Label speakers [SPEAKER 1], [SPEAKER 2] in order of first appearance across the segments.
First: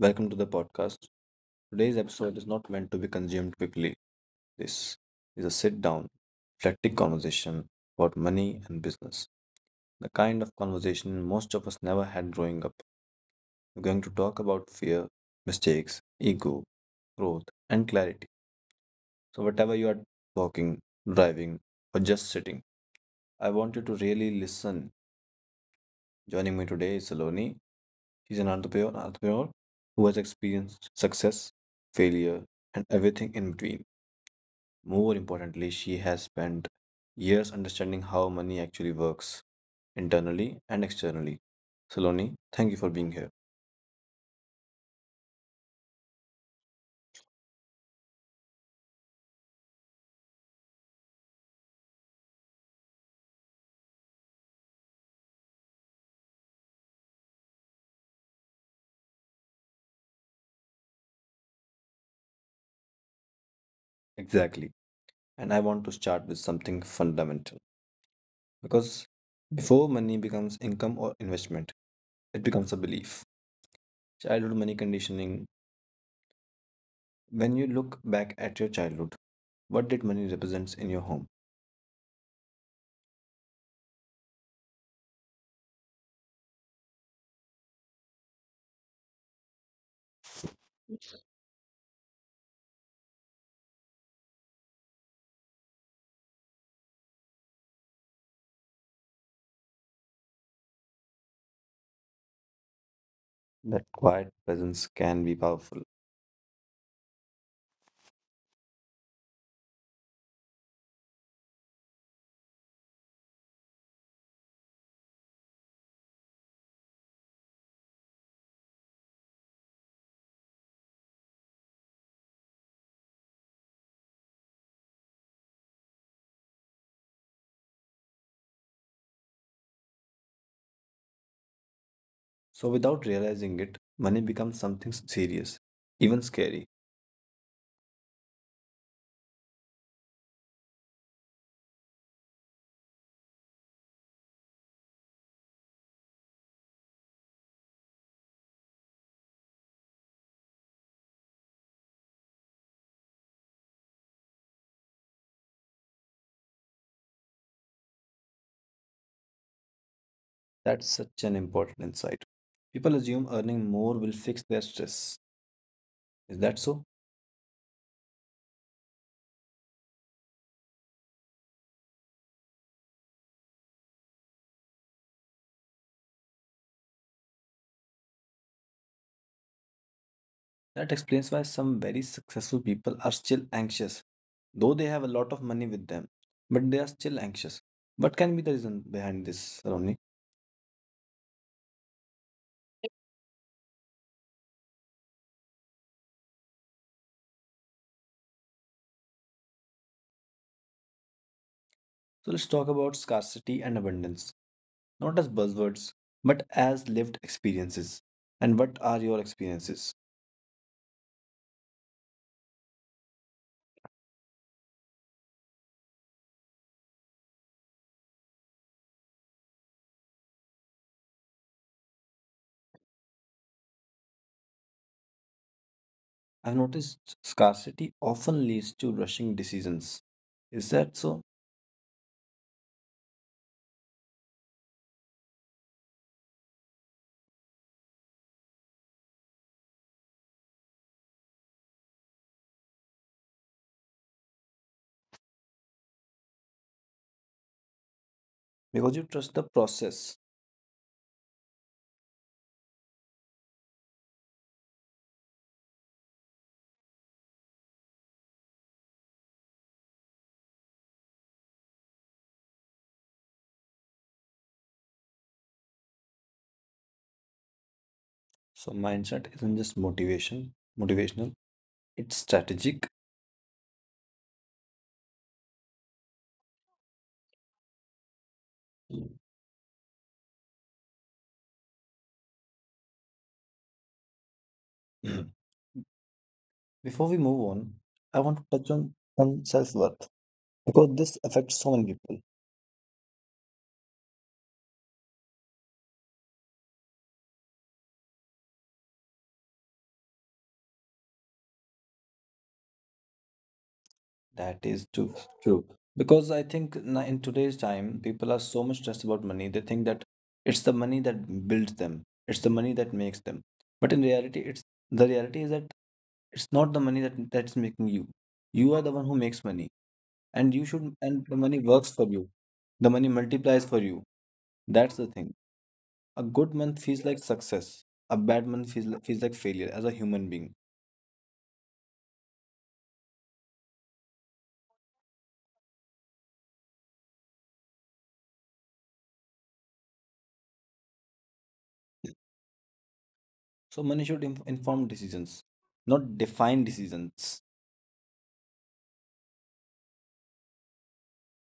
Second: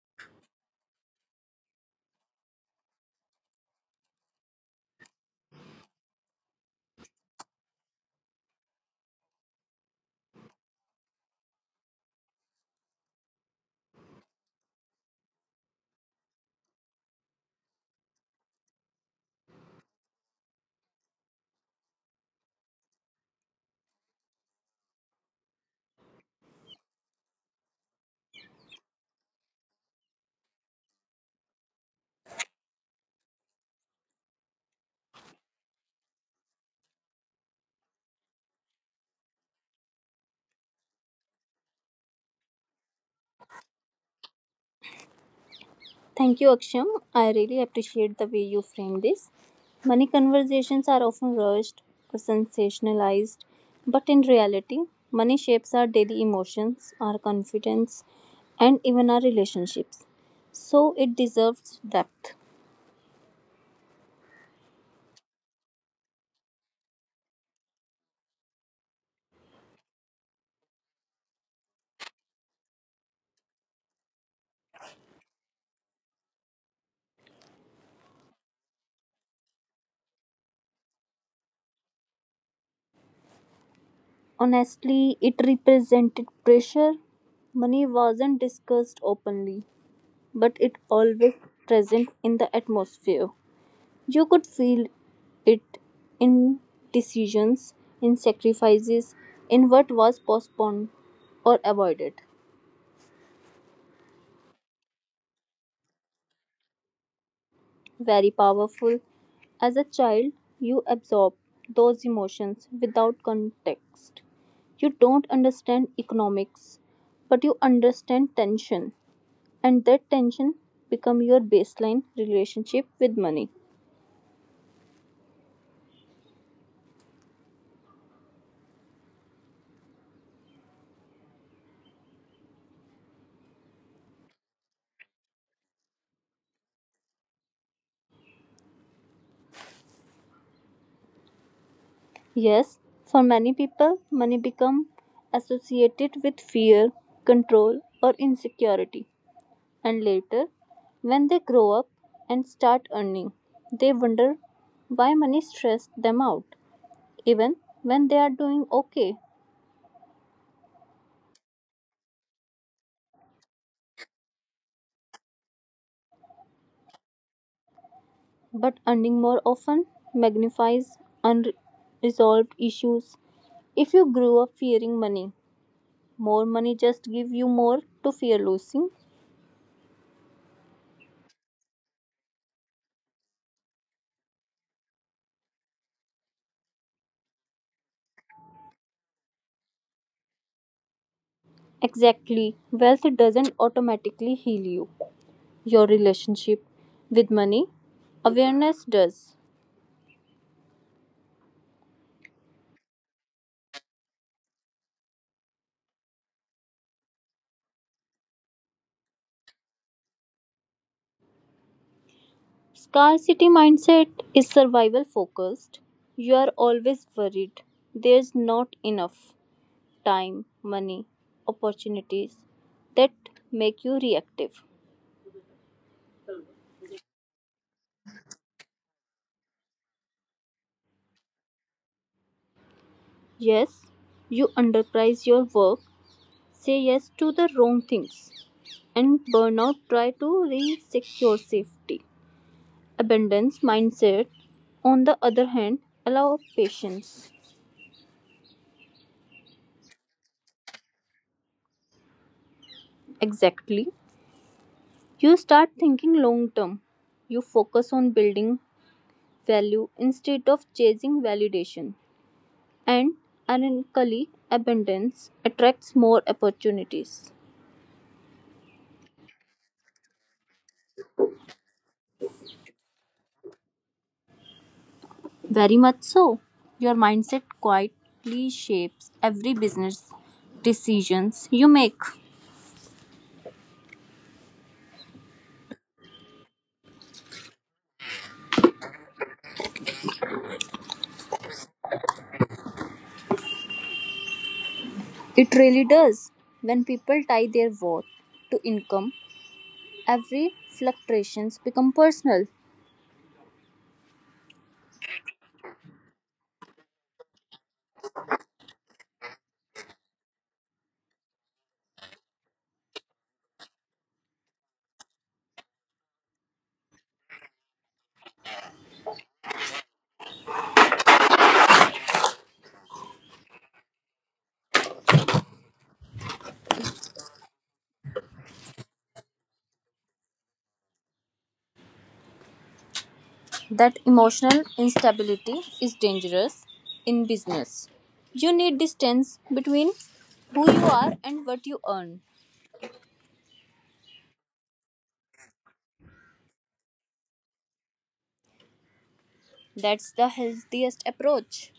[SPEAKER 1] Welcome to the podcast. Today's episode is not meant to be consumed quickly. This is a sit down, reflective conversation about money and business, the kind of conversation most of us never had growing up. We're going to talk about fear, mistakes, ego, growth, and clarity. So, whatever you are walking, driving, or just sitting, I want you to really listen. Joining me today is Saloni. She's an entrepreneur who has experienced success, failure, and everything in between. More importantly, she has spent years understanding how money actually works internally and externally. Saloni, thank you for being here.
[SPEAKER 2] Thank you, Aksham. I really appreciate the way you frame this. Money conversations are often rushed or sensationalized, but in reality, money shapes our daily emotions, our confidence, and even our relationships. So it deserves depth.
[SPEAKER 1] Exactly. And I want to start with something fundamental because before money becomes income or investment, it becomes a belief. Childhood money conditioning. When you look back at your childhood, what did money represent in your home?
[SPEAKER 2] Honestly, it represented pressure. Money wasn't discussed openly, but it always present in the atmosphere. You could feel it in decisions, in sacrifices, in what was postponed or avoided.
[SPEAKER 1] That quiet presence can be powerful.
[SPEAKER 2] Very powerful. As a child, you absorb those emotions without context. You don't understand economics, but you understand tension, and that tension become your baseline relationship with money.
[SPEAKER 1] So, without realizing it, money becomes something serious, even scary.
[SPEAKER 2] Yes, for many people, money becomes associated with fear, control, or insecurity. And later, when they grow up and start earning, they wonder why money stressed them out, even when they are doing okay.
[SPEAKER 1] That's such an important insight. People assume earning more will fix their stress. Is that so?
[SPEAKER 2] But earning more often magnifies unresolved issues. If you grew up fearing money, more money just give you more to fear losing.
[SPEAKER 1] That explains why some very successful people are still anxious, though they have a lot of money with them, but they are still anxious. What can be the reason behind this, Romney?
[SPEAKER 2] Exactly, wealth doesn't automatically heal you. Your relationship with money. Awareness does.
[SPEAKER 1] So, let's talk about scarcity and abundance, not as buzzwords, but as lived experiences. And what are your experiences?
[SPEAKER 2] Scarcity mindset is survival focused. You are always worried. There's not enough time, money, opportunities that make you reactive.
[SPEAKER 1] I've noticed scarcity often leads to rushing decisions. Is that so?
[SPEAKER 2] Yes, you underprice your work, say yes to the wrong things, and burnout try to re-seek your safety. Abundance mindset, on the other hand, allow patience.
[SPEAKER 1] Because you trust the process.
[SPEAKER 2] Exactly. You start thinking long term. You focus on building value instead of chasing validation. And ironically, abundance attracts more opportunities.
[SPEAKER 1] So mindset isn't just motivational, it's strategic.
[SPEAKER 2] Very much so. Your mindset quietly shapes every business decisions you make.
[SPEAKER 1] Mm. Before we move on, I want to touch on some self-worth because this affects so many people.
[SPEAKER 2] It really does. When people tie their worth to income, every fluctuations become personal.
[SPEAKER 1] That is too true. Because I think in today's time, people are so much stressed about money. They think that it's the money that builds them. It's the money that makes them. But in reality, it's the reality is that it's not the money that's making you. You are the one who makes money, and you should and the money works for you. The money multiplies for you. That's the thing. A good month feels like success. A bad month feels like failure as a human being.
[SPEAKER 2] That emotional instability is dangerous in business. You need distance between who you are and what you earn.
[SPEAKER 1] So money should inform decisions, not define decisions.
[SPEAKER 2] That's the healthiest approach.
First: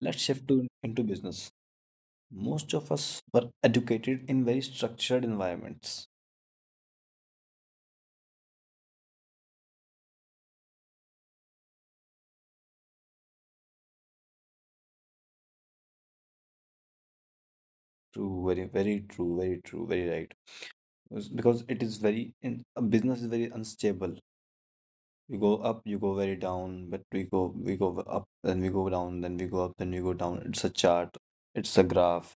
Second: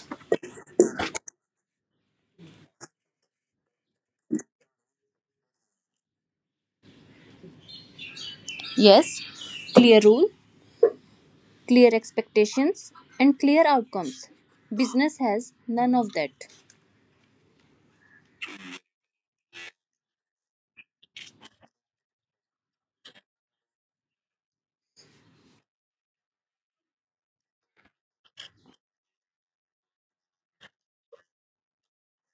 [SPEAKER 1] Let's shift to into business. Most of us were educated in very structured environments.
[SPEAKER 2] Yes, clear rule, clear expectations, and clear outcomes. Business has none of that.
[SPEAKER 1] True, very, very true, very true, very right. Because it is very in a business is very unstable. You go up, you go very down, but we go up, then we go down, then we go up, then we go down. It's a chart, it's a graph,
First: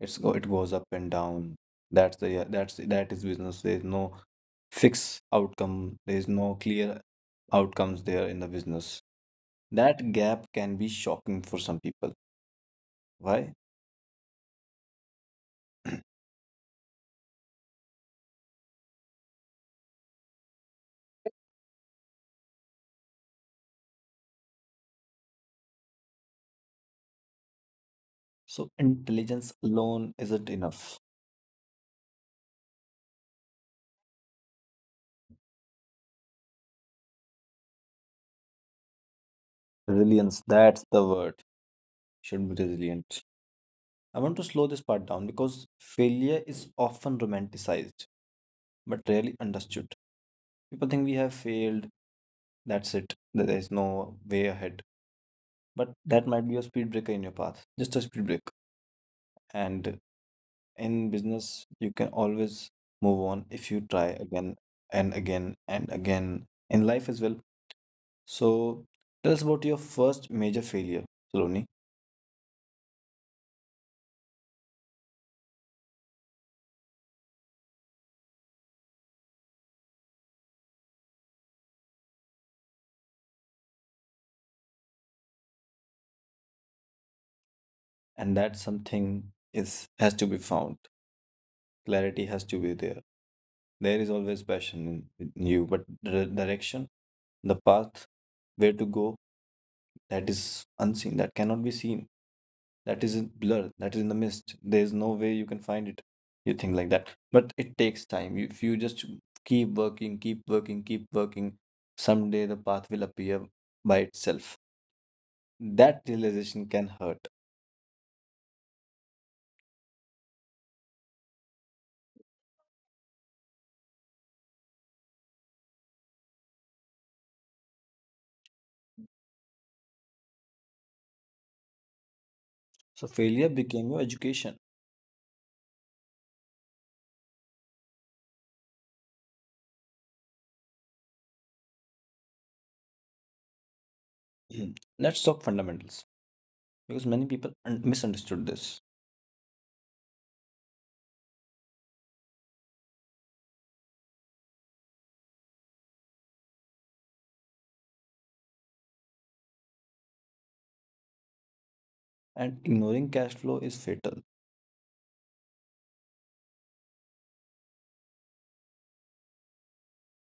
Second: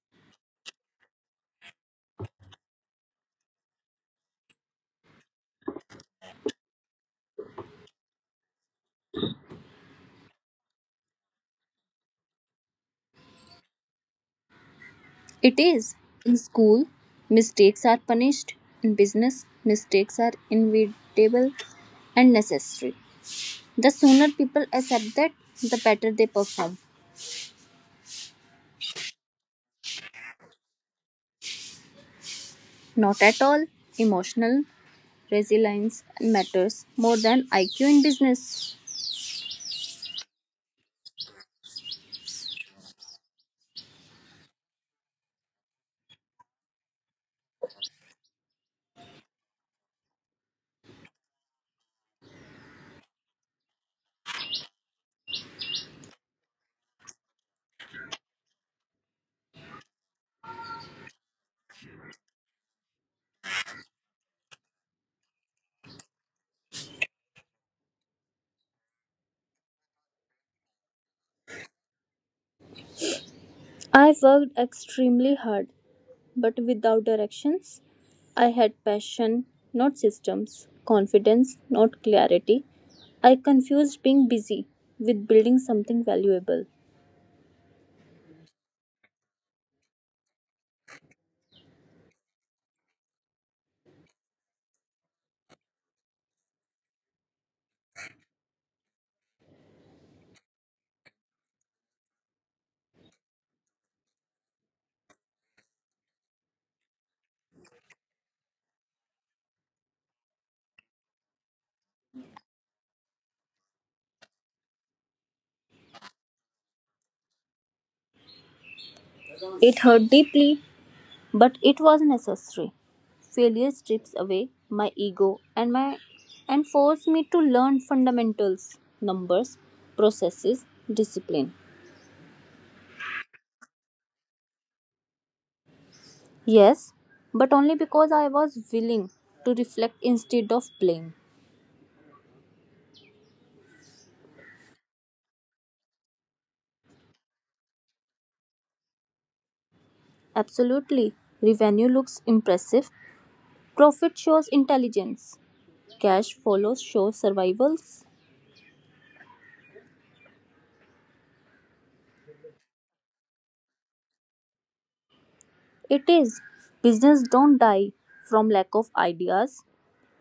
[SPEAKER 1] it goes up and down. That's the yeah, that's that is business. There is no fixed outcome, there is no clear outcomes there in the business. That gap can be shocking for some people. Why?
[SPEAKER 2] It is. In school, mistakes are punished. In business, mistakes are inevitable and necessary. The sooner people accept that, the better they perform.
[SPEAKER 1] So intelligence alone isn't enough.
[SPEAKER 2] Not at all. Emotional resilience matters more than IQ in business.
[SPEAKER 1] Resilience, that's the word. Should be resilient. I want to slow this part down because failure is often romanticized but rarely understood. People think we have failed, that's it, there is no way ahead. But that might be a speed breaker in your path, just a speed break. And in business, you can always move on if you try again and again and again in life as well. So, tell us about your first major failure, Saloni,
[SPEAKER 2] I worked extremely hard, but without directions. I had passion, not systems, confidence, not clarity. I confused being busy with building something valuable.
[SPEAKER 1] and that something is has to be found. Clarity has to be there. There is always passion in you, but the direction, the path, where to go, that is unseen, that cannot be seen, that is in blur, that is in the mist. There is no way you can find it. You think like that. But it takes time. If you just keep working, someday the path will appear by itself. That realization can hurt.
[SPEAKER 2] It hurt deeply, but it was necessary. Failure strips away my ego and my and forced me to learn fundamentals, numbers, processes, discipline.
[SPEAKER 1] So failure became your education.
[SPEAKER 2] Yes, but only because I was willing to reflect instead of blame.
[SPEAKER 1] Mm. Let's talk fundamentals because many people misunderstood this.
[SPEAKER 2] Absolutely. Revenue looks impressive. Profit shows intelligence. Cash follows shows survivals.
[SPEAKER 1] And ignoring cash flow is fatal.
[SPEAKER 2] It is. Business don't die from lack of ideas.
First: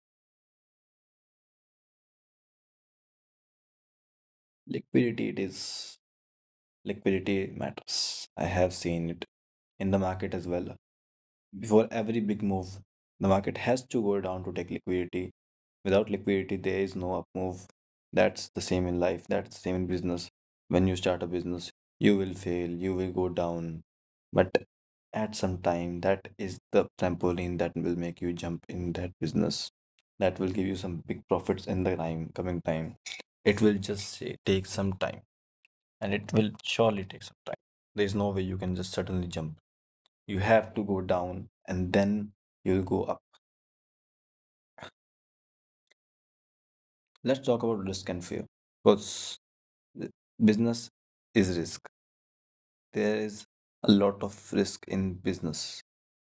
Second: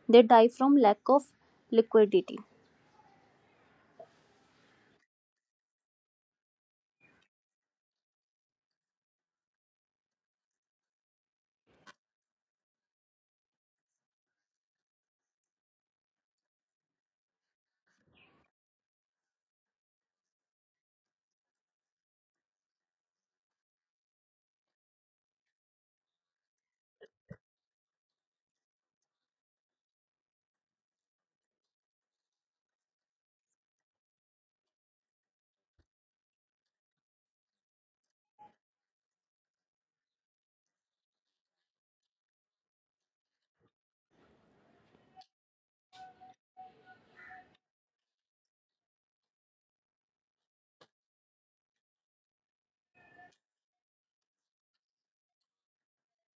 [SPEAKER 2] They die from lack of liquidity.
[SPEAKER 1] Liquidity it is. Liquidity matters. I have seen it in the market as well. Before every big move, the market has to go down to take liquidity. Without liquidity, there is no up move. That's the same in life. That's the same in business. When you start a business, you will fail, you will go down. But at some time, that is the trampoline that will make you jump in that business. That will give you some big profits in coming time. It will just say, take some time, and it will surely take some time. There is no way you can just suddenly jump. You have to go down, and then you'll go up. Let's talk about risk and fear because th- business is risk. There is a lot of risk in business.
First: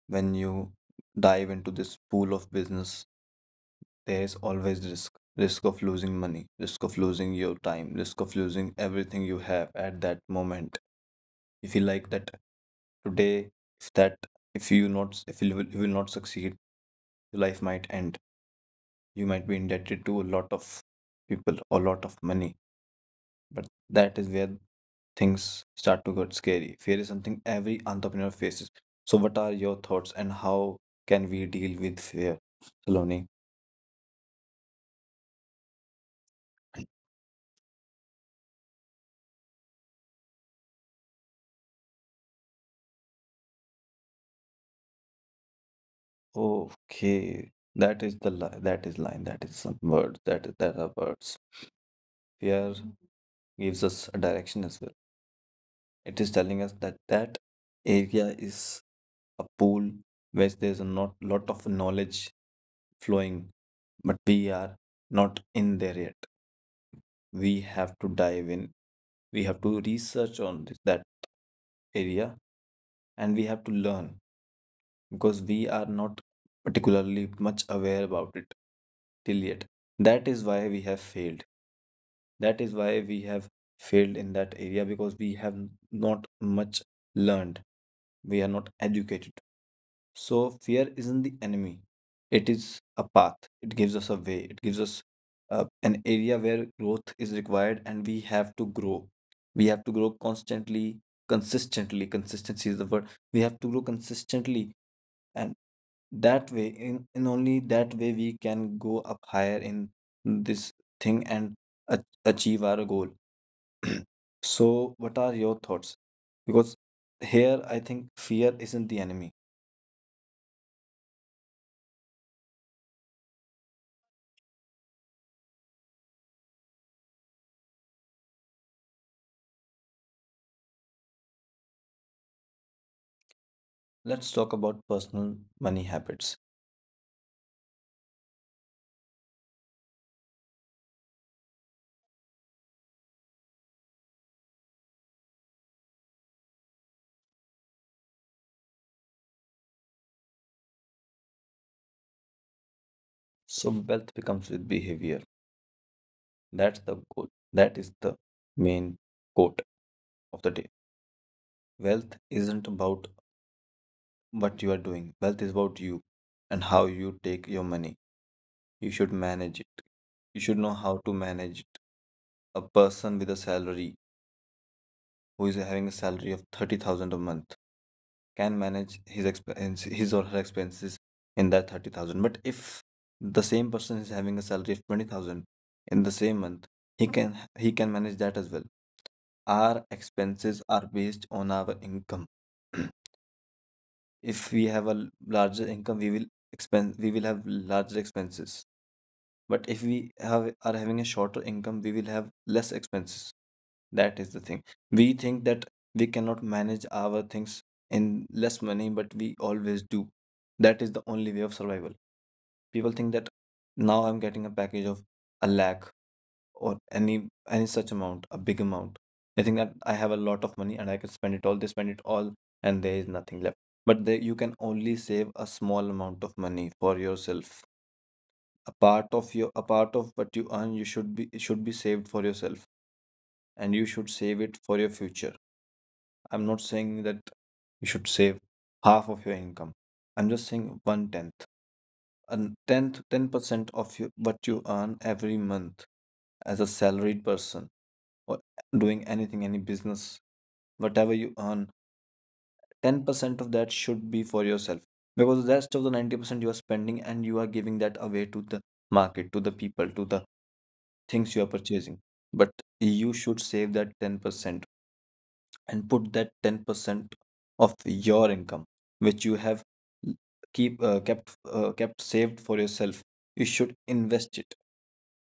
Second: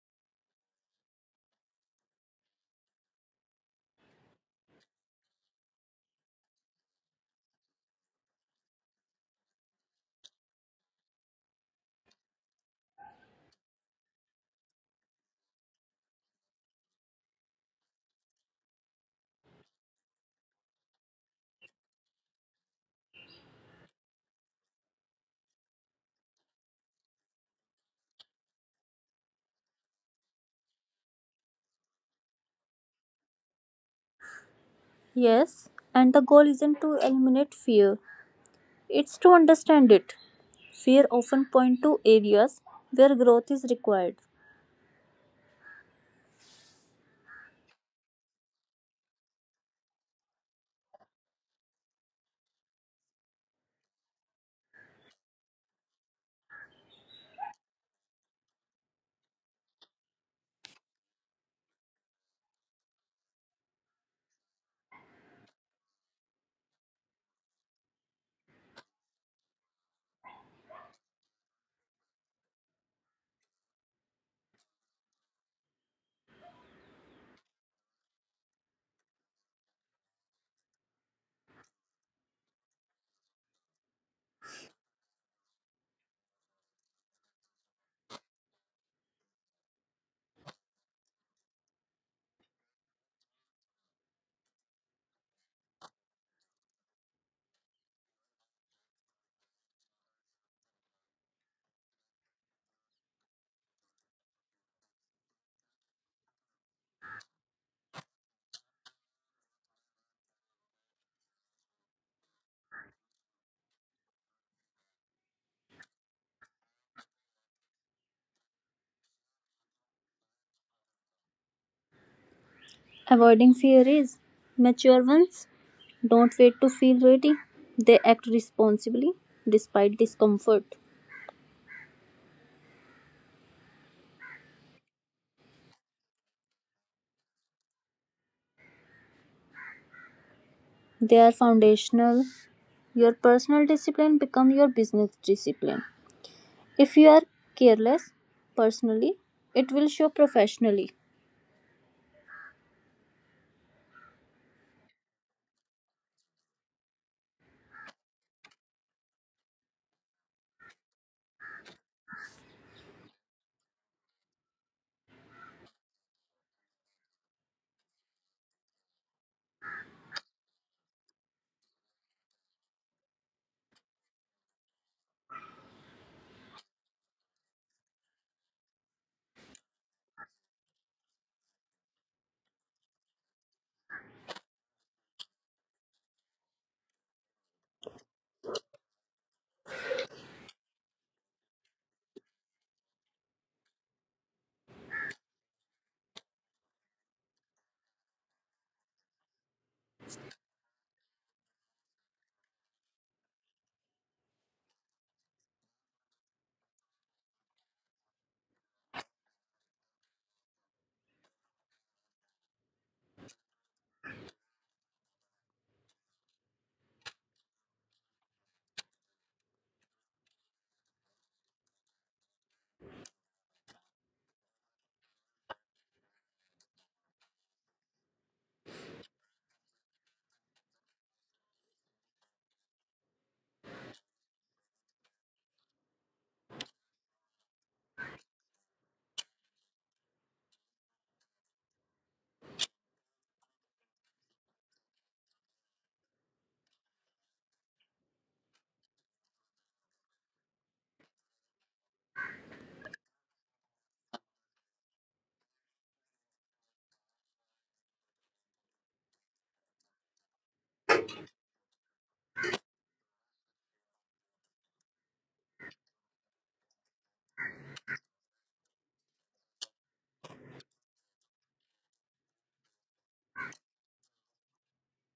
[SPEAKER 1] When you dive into this pool of business, there is always risk: risk of losing money, risk of losing your time, risk of losing everything you have at that moment. If you like that today, if that if you will, you will not succeed. Your life might end. You might be indebted to a lot of people or a lot of money. But that is where things start to get scary. Fear is something every entrepreneur faces. So what are your thoughts, and how can we deal with fear, Saloni?
[SPEAKER 2] Yes, and the goal isn't to eliminate fear, it's to understand it. Fear often point to areas where growth is required.
[SPEAKER 1] Okay, that is the li- that is line that is some words that is that are words. Fear gives us a direction as well. It is telling us that that area is a pool where there's a not lot of knowledge flowing, but we are not in there yet. We have to dive in. We have to research on that area, and we have to learn because we are not particularly much aware about it till yet. That is why we have failed. That is why we have failed in that area, because we have not much learned. We are not educated. So fear isn't the enemy. It is a path. It gives us a way. It gives us an area where growth is required, and we have to grow. We have to grow constantly, consistently. Consistency is the word. We have to grow consistently, and that way, in only that way we can go up higher in this thing and achieve our goal. So what are your thoughts? Because here I think fear isn't the enemy.
[SPEAKER 2] Avoiding fear is mature ones don't wait to feel ready. They act responsibly despite discomfort.
[SPEAKER 1] Let's talk about personal money habits.
[SPEAKER 2] They are foundational. Your personal discipline become your business discipline. If you are careless personally, it will show professionally.
[SPEAKER 1] So wealth becomes with behavior. That's the goal. That is the main quote of the day. Wealth isn't about what you are doing. Wealth is about you and how you take your money. You should manage it. You should know how to manage it. A person with a salary who is having a salary of 30,000 a month can manage his expense his or her expenses in that 30,000. But if the same person is having a salary of 20,000 in the same month, he can he can manage that as well. Our expenses are based on our income. If we have a larger income, we will expense we will have larger expenses. But if we have are having a shorter income, we will have less expenses. That is the thing. We think that we cannot manage our things in less money, but we always do. That is the only way of survival. People think that now I'm getting a package of a lakh or any such amount, a big amount. They think that I have a lot of money and I can spend it all. They spend it all, and there is nothing left. But they, you can only save a small amount of money for yourself. A part of what you earn, you should be it should be saved for yourself, and you should save it for your future. I'm not saying that you should save half of your income. I'm just saying one tenth, a tenth, 10% of your, what you earn every month as a salaried person or doing anything, any business, whatever you earn, 10% of that should be for yourself, because the rest of the 90% you are spending, and you are giving that away to the market, to the people, to the things you are purchasing. But you should save that 10%, and put that 10% of your income which you have l- keep kept kept saved for yourself. You should invest it.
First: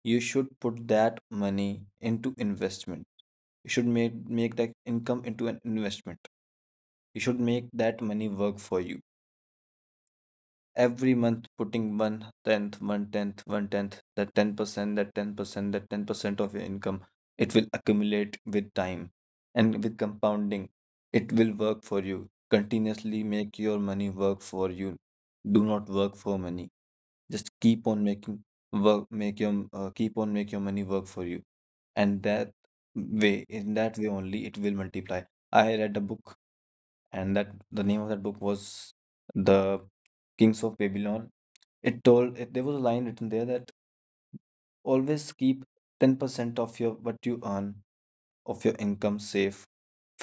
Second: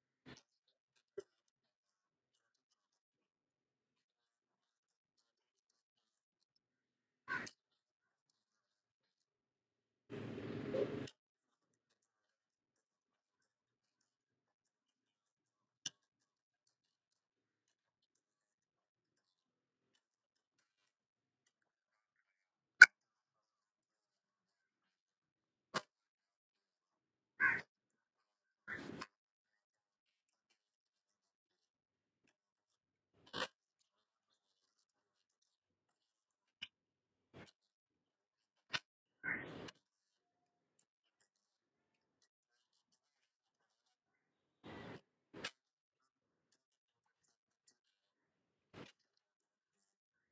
[SPEAKER 1] You should put that money into investment. You should make that income into an investment. You should make that money work for you. Every month putting that 10%, of your income, it will accumulate with time and with compounding. It will work for you. Continuously make your money work for you. Do not work for money. Just keep on making work, make your keep on make your money work for you. And that way, in that way only, it will multiply. I read a book, and that the name of that book was The Kings of Babylon. It told it, there was a line written there that always keep 10% of your what you earn of your income safe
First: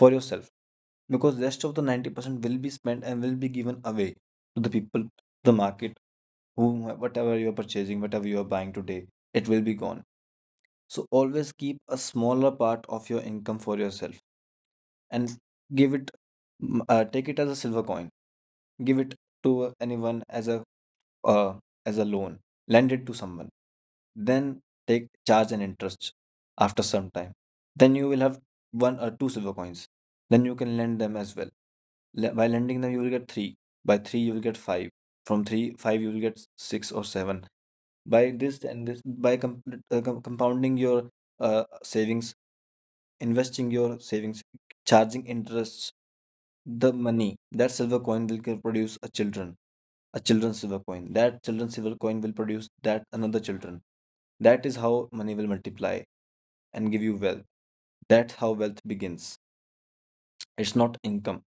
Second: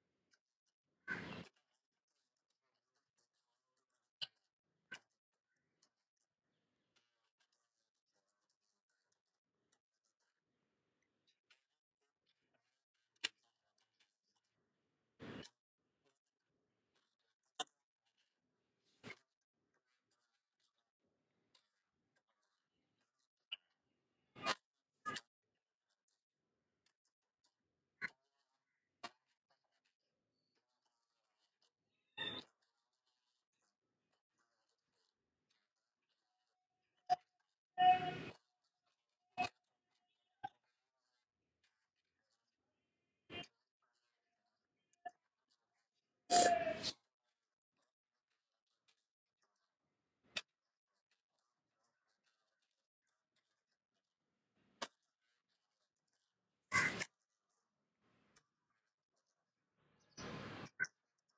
[SPEAKER 1] for yourself because rest of the 90% will be spent and will be given away to the people, the market, whom whatever you are purchasing, whatever you are buying today, it will be gone. So always keep a smaller part of your income for yourself and give it, take it as a silver coin, give it to anyone uh, as a loan, lend it to someone, then take charge and interest after some time. Then you will have one or two silver coins. Then you can lend them as well. By lending them, you will get three. By three, you will get five. From three, five, you will get six or seven. By this and this, by compounding your savings, investing your savings, charging interests, the money, that silver coin, will produce a children, a children's silver coin. That children's silver coin will produce that another children. That is how money will multiply and give you wealth. That's how wealth begins. It's not income.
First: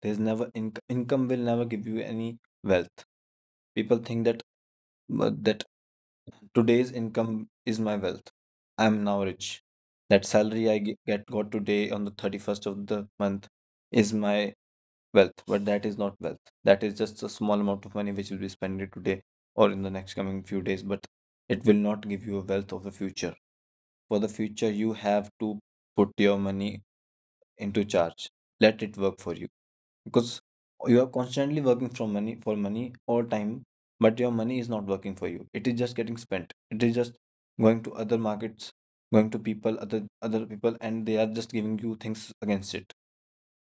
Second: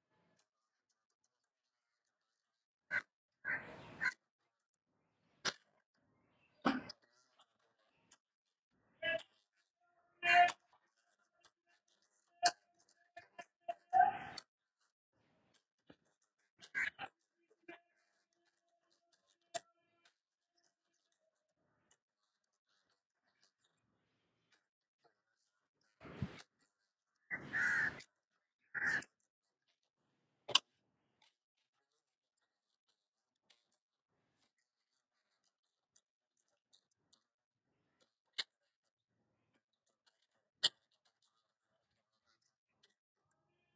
[SPEAKER 1] There's never income will never give you any wealth. People think that that today's income is my wealth. I'm now rich. That salary I ge- get got today on the 31st of the month is my wealth, but that is not wealth. That is just a small amount of money which will be spent today or in the next coming few days, but it will not give you a wealth of the future. For the future, you have to put your money into charge. Let it work for you because you are constantly working from money for money all time, but your money is not working for you. It is just getting spent. It is just going to other markets, going to people, other people, and they are just giving you things against it.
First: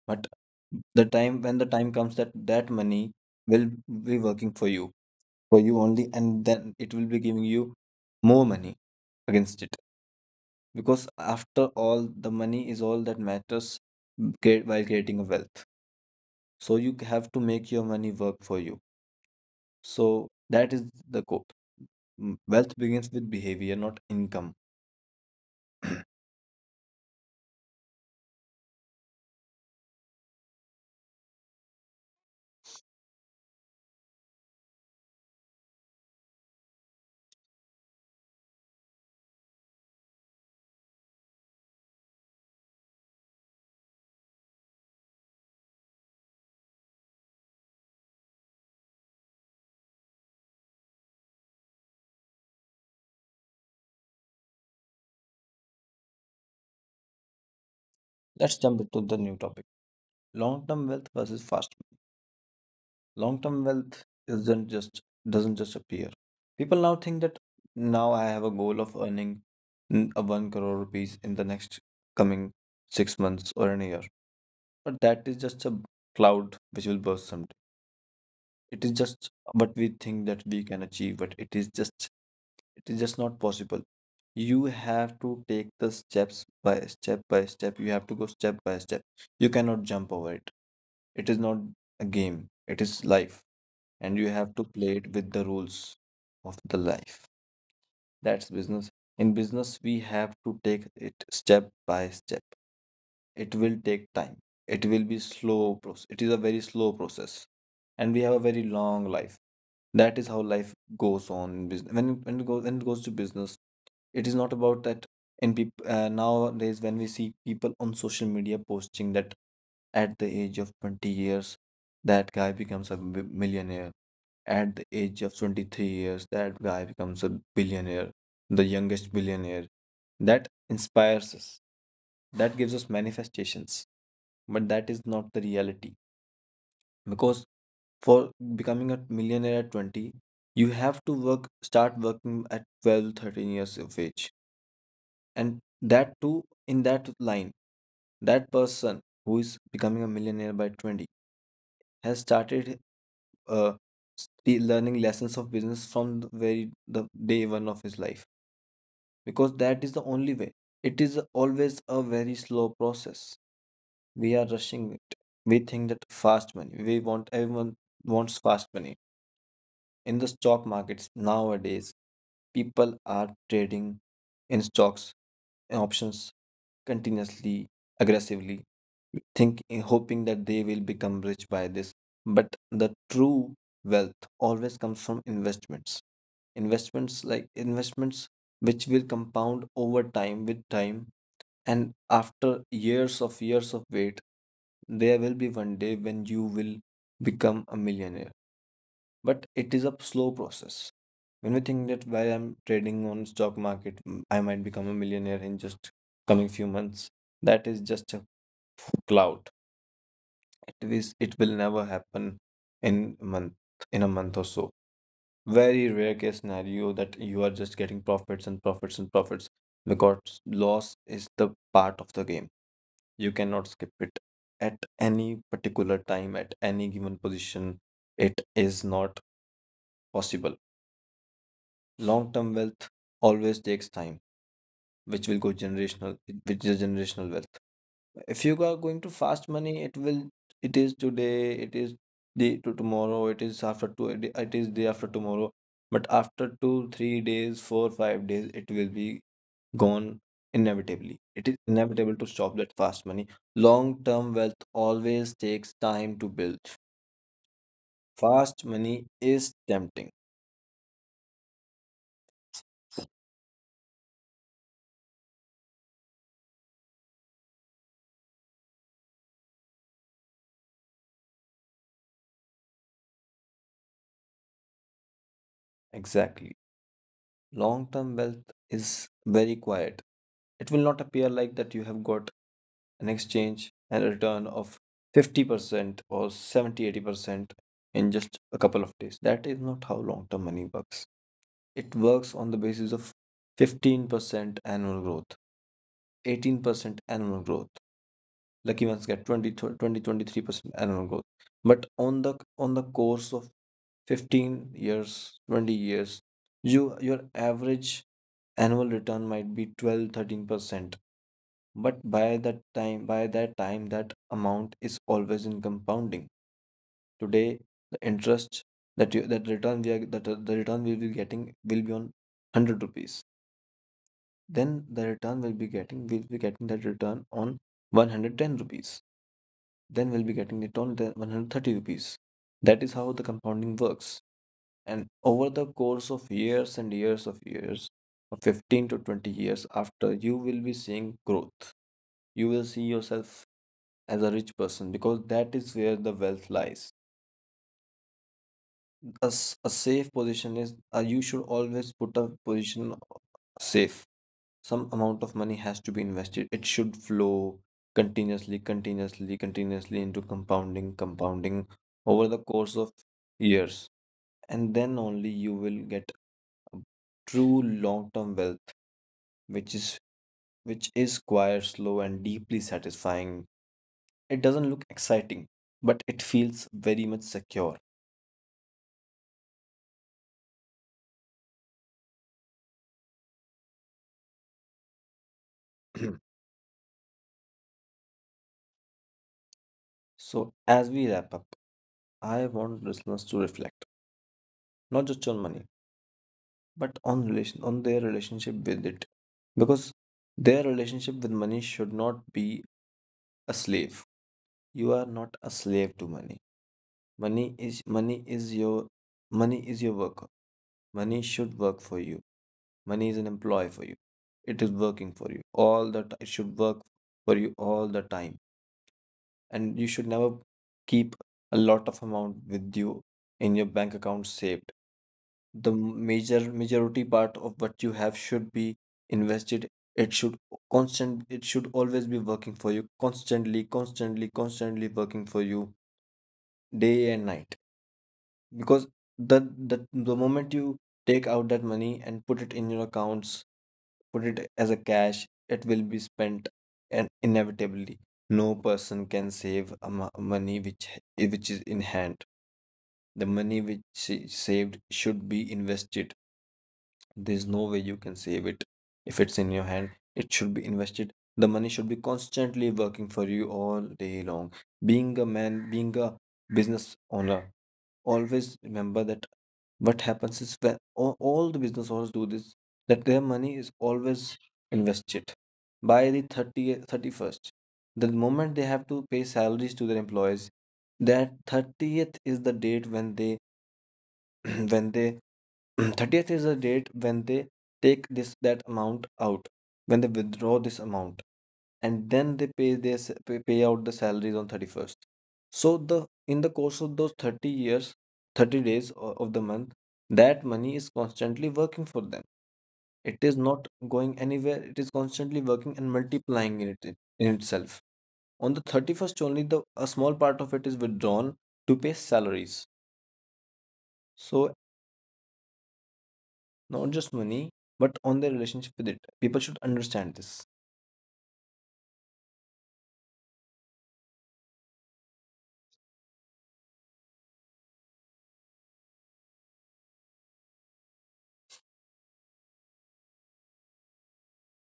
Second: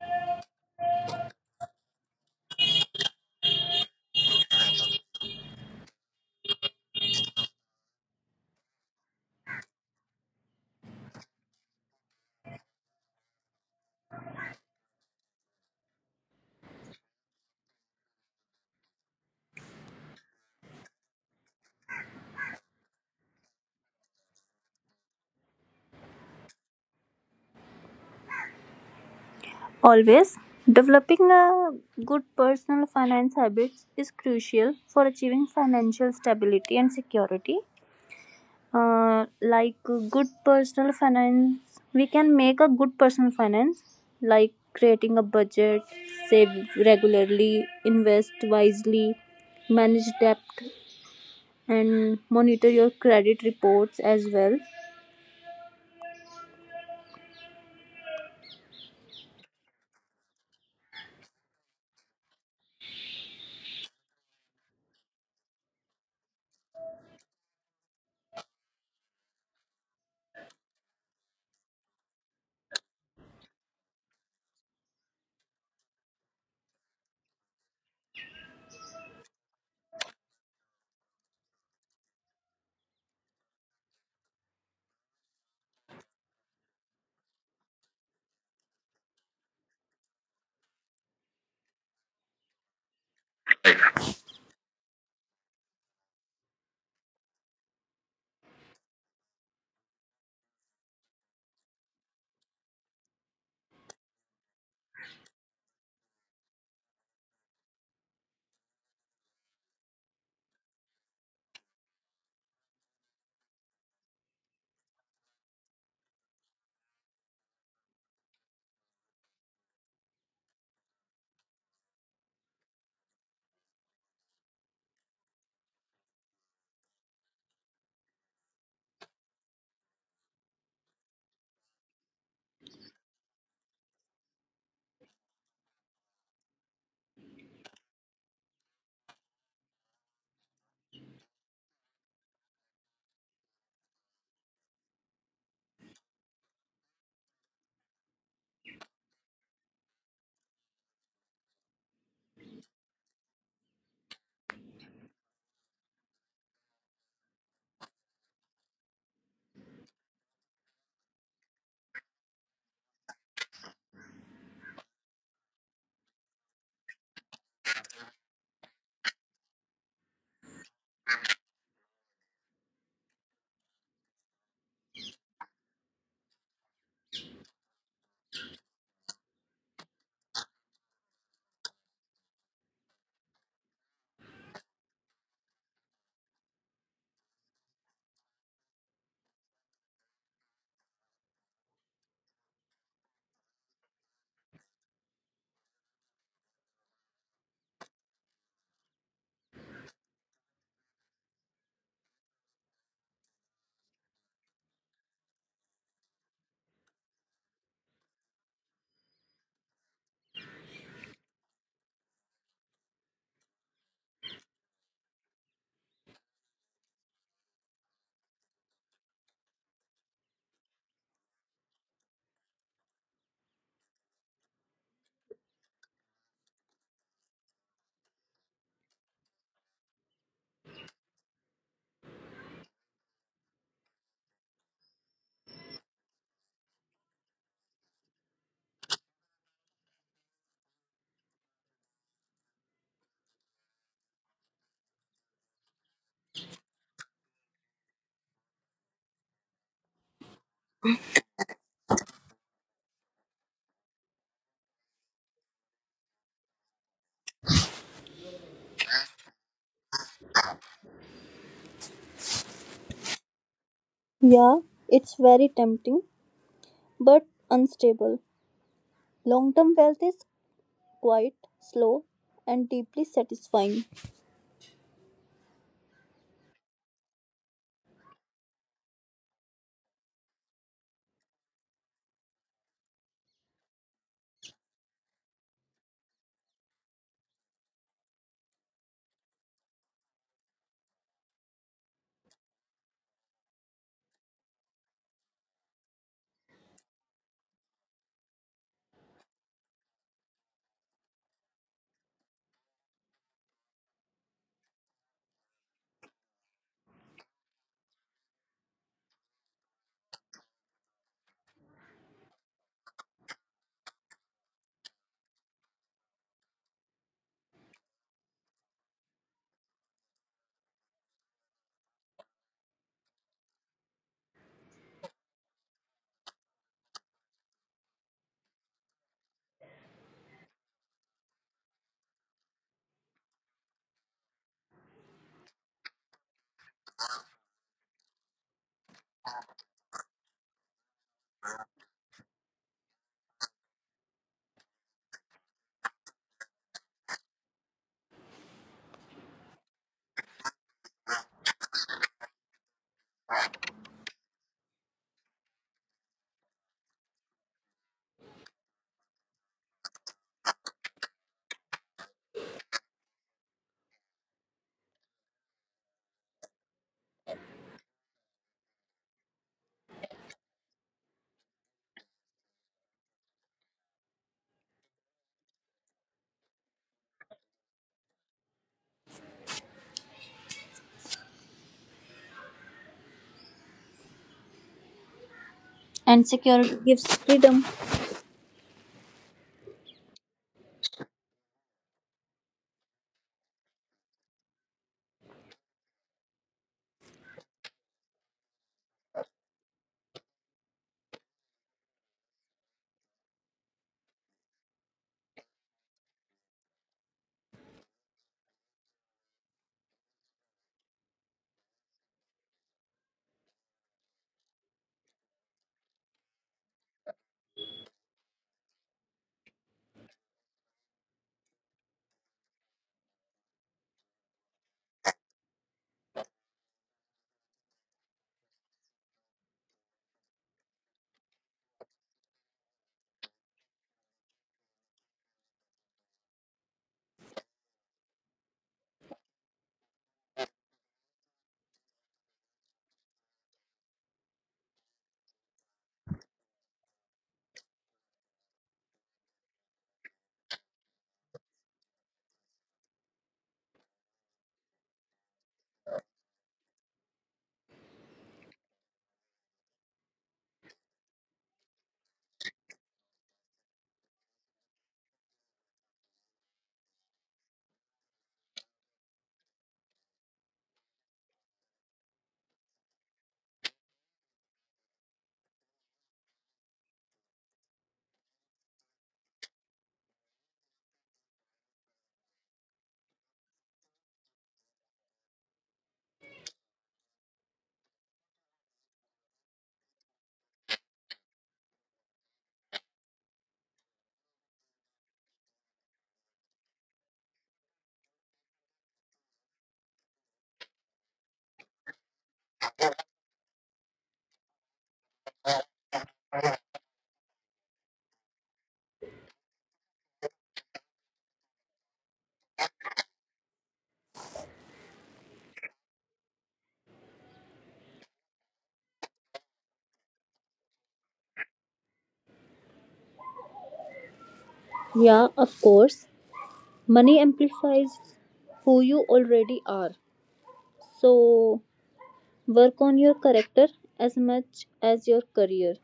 [SPEAKER 1] But the time when the time comes that that money will be working for you only, and then it will be giving you more money against it. Because after all, the money is all that matters while creating a wealth. So you have to make your money work for you. So that is the quote. Wealth begins with behavior, not income.
[SPEAKER 2] Always, developing a good personal finance habits is crucial for achieving financial stability and security. Like good personal finance, we can make a good personal finance, like creating a budget, save regularly, invest wisely, manage debt, and monitor your credit reports as well.
[SPEAKER 1] let's jump into the new topic, long term wealth versus fast. Long-term wealth isn't just, doesn't just appear. People now think that now I have a goal of earning a one crore rupees in the next coming 6 months or in a year. But that is just a cloud which will burst someday. It is just what we think that we can achieve, but it is just, it is just not possible. You have to take the steps by step by step. You have to go step by step. You cannot jump over it. It is not a game. It is life, and you have to play it with the rules of the life. That's business. In business, we have to take it step by step. It will take time. It will be slow process. It is a very slow process, and we have a very long life. That is how life goes on in business. When it goes to business, it is not about that. In people nowadays, when we see people on social media posting that at the age of 20 years that guy becomes a millionaire, at the age of 23 years, that guy becomes a billionaire, the youngest billionaire. That inspires us, that gives us manifestations, but that is not the reality. Because for becoming a millionaire at 20, you have to work, start working at 12, 13 years of age. And that too, in that line, that person who is becoming a millionaire by 20 has started uh, learning lessons of business from the very the day one of his life because that is the only way. It is always a very slow process. We are rushing it. We think that fast money. We want, everyone wants fast money. In the stock markets nowadays, people are trading in stocks and options continuously, aggressively, think hoping that they will become rich by this. But the true wealth always comes from investments. Investments, like investments which will compound over time with time, and after years of wait, there will be one day when you will become a millionaire. But it is a slow process. When we think that while I'm trading on stock market, I might become a millionaire in just coming few months, that is just a cloud. It will never happen in a month, in a month or so. Very rare case scenario that you are just getting profits and profits and profits, because loss is the part of the game. You cannot skip it at any particular time, at any given position. It is not possible. Long term wealth always takes time, which will go generational, which is generational wealth. If you are going to fast money, it will, it is today, it is day to tomorrow, it is after two, it is day after tomorrow. But after two, 3 days, four, 5 days, it will be gone inevitably. It is inevitable to stop that fast money. Long term wealth always takes time to build. Fast money is tempting.
[SPEAKER 2] Yeah, it's very tempting but unstable. Long term wealth is quiet, slow, and deeply satisfying.
[SPEAKER 1] Exactly. Long term wealth is very quiet. It will not appear like that you have got an exchange and a return of 50% or 70, 80% in just a couple of days. That is not how long term money works. It works on the basis of 15% annual growth, 18% annual growth. Lucky ones get 20 23% annual growth, but on the course of 15 years, 20 years, you, your average annual return might be 12, 13%. But by that time that amount is always in compounding. Today the interest that you, that return we are, that the return we'll be getting will be on 100 rupees, then the return will be getting, we'll be getting that return on 110 rupees, then we'll be getting it on the 130 rupees. That is how the compounding works. And over the course of years and years, of 15 to 20 years after, you will be seeing growth. You will see yourself as a rich person because that is where the wealth lies. A, a safe position is, you should always put a position safe, some amount of money has to be invested. It should flow continuously, continuously, continuously into compounding, compounding over the course of years. And then only you will get a true long-term wealth, which is, which is quiet, slow, and deeply satisfying. It doesn't look exciting, but it feels very much secure.
[SPEAKER 2] And security gives freedom.
[SPEAKER 1] So as we wrap up, I want listeners to reflect not just on money but on relation, on their relationship with it. Because their relationship with money should not be a slave. You are not a slave to money. Money is your money is your worker. Money should work for you. Money is an employee for you. It is working for you all the time. It should work for you all the time. And you should never keep a lot of amount with you in your bank account saved. The majority part of what you have should be invested. It should constant it should always be working for you, constantly, constantly, constantly working for you day and night. Because the, the moment you take out that money and put it in your accounts, put it as a cash, it will be spent. And inevitably no person can save a money which which is in hand. The money which she saved should be invested. There's no way you can save it. If it's in your hand, it should be invested. The money should be constantly working for you all day long. Being a man, being a business owner, always remember that what happens is when all the business owners do this, that their money is always invested by the 30th, 31st. The moment they have to pay salaries to their employees, that 30th is the date when they when they 30th is the date when they take this that amount out, when they withdraw this amount, and then they pay out the salaries on 31st. So the in the course of those 30 years, 30 days of the month, that money is constantly working for them. It is not going anywhere. It is constantly working and multiplying in it, in itself. On the 31st only the a small part of it is withdrawn to pay salaries. So not just money, but on their relationship with it. People should understand this.
[SPEAKER 2] Yeah, of course. Money amplifies who you already are. So work on your character as much as your career.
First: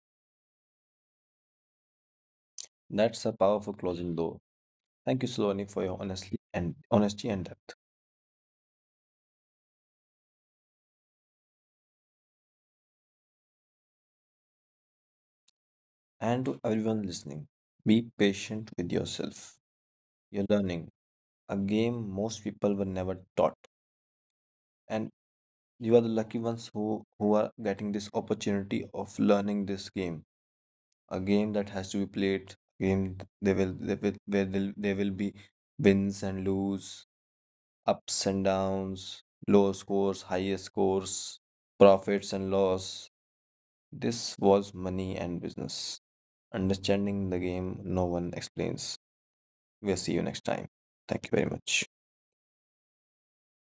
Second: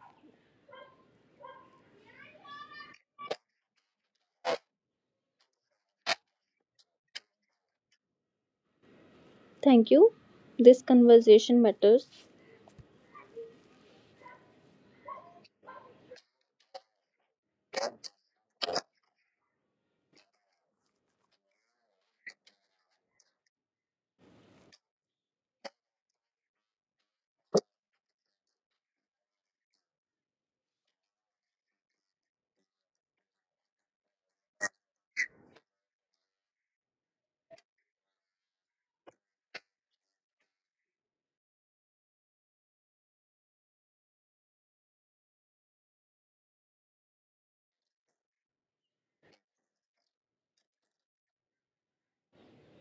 [SPEAKER 1] That's a powerful closing door. Thank you, Saloni, for your honestly and honesty and depth.
[SPEAKER 2] Thank you. This conversation matters.
[SPEAKER 1] And to everyone listening, be patient with yourself. You're learning a game most people were never taught. And you are the lucky ones who are getting this opportunity of learning this game. A game that has to be played, game where they will be wins and lose, ups and downs, low scores, high scores, profits and loss. This was money and business. Understanding the game no one explains. We'll see you next time. Thank you very much.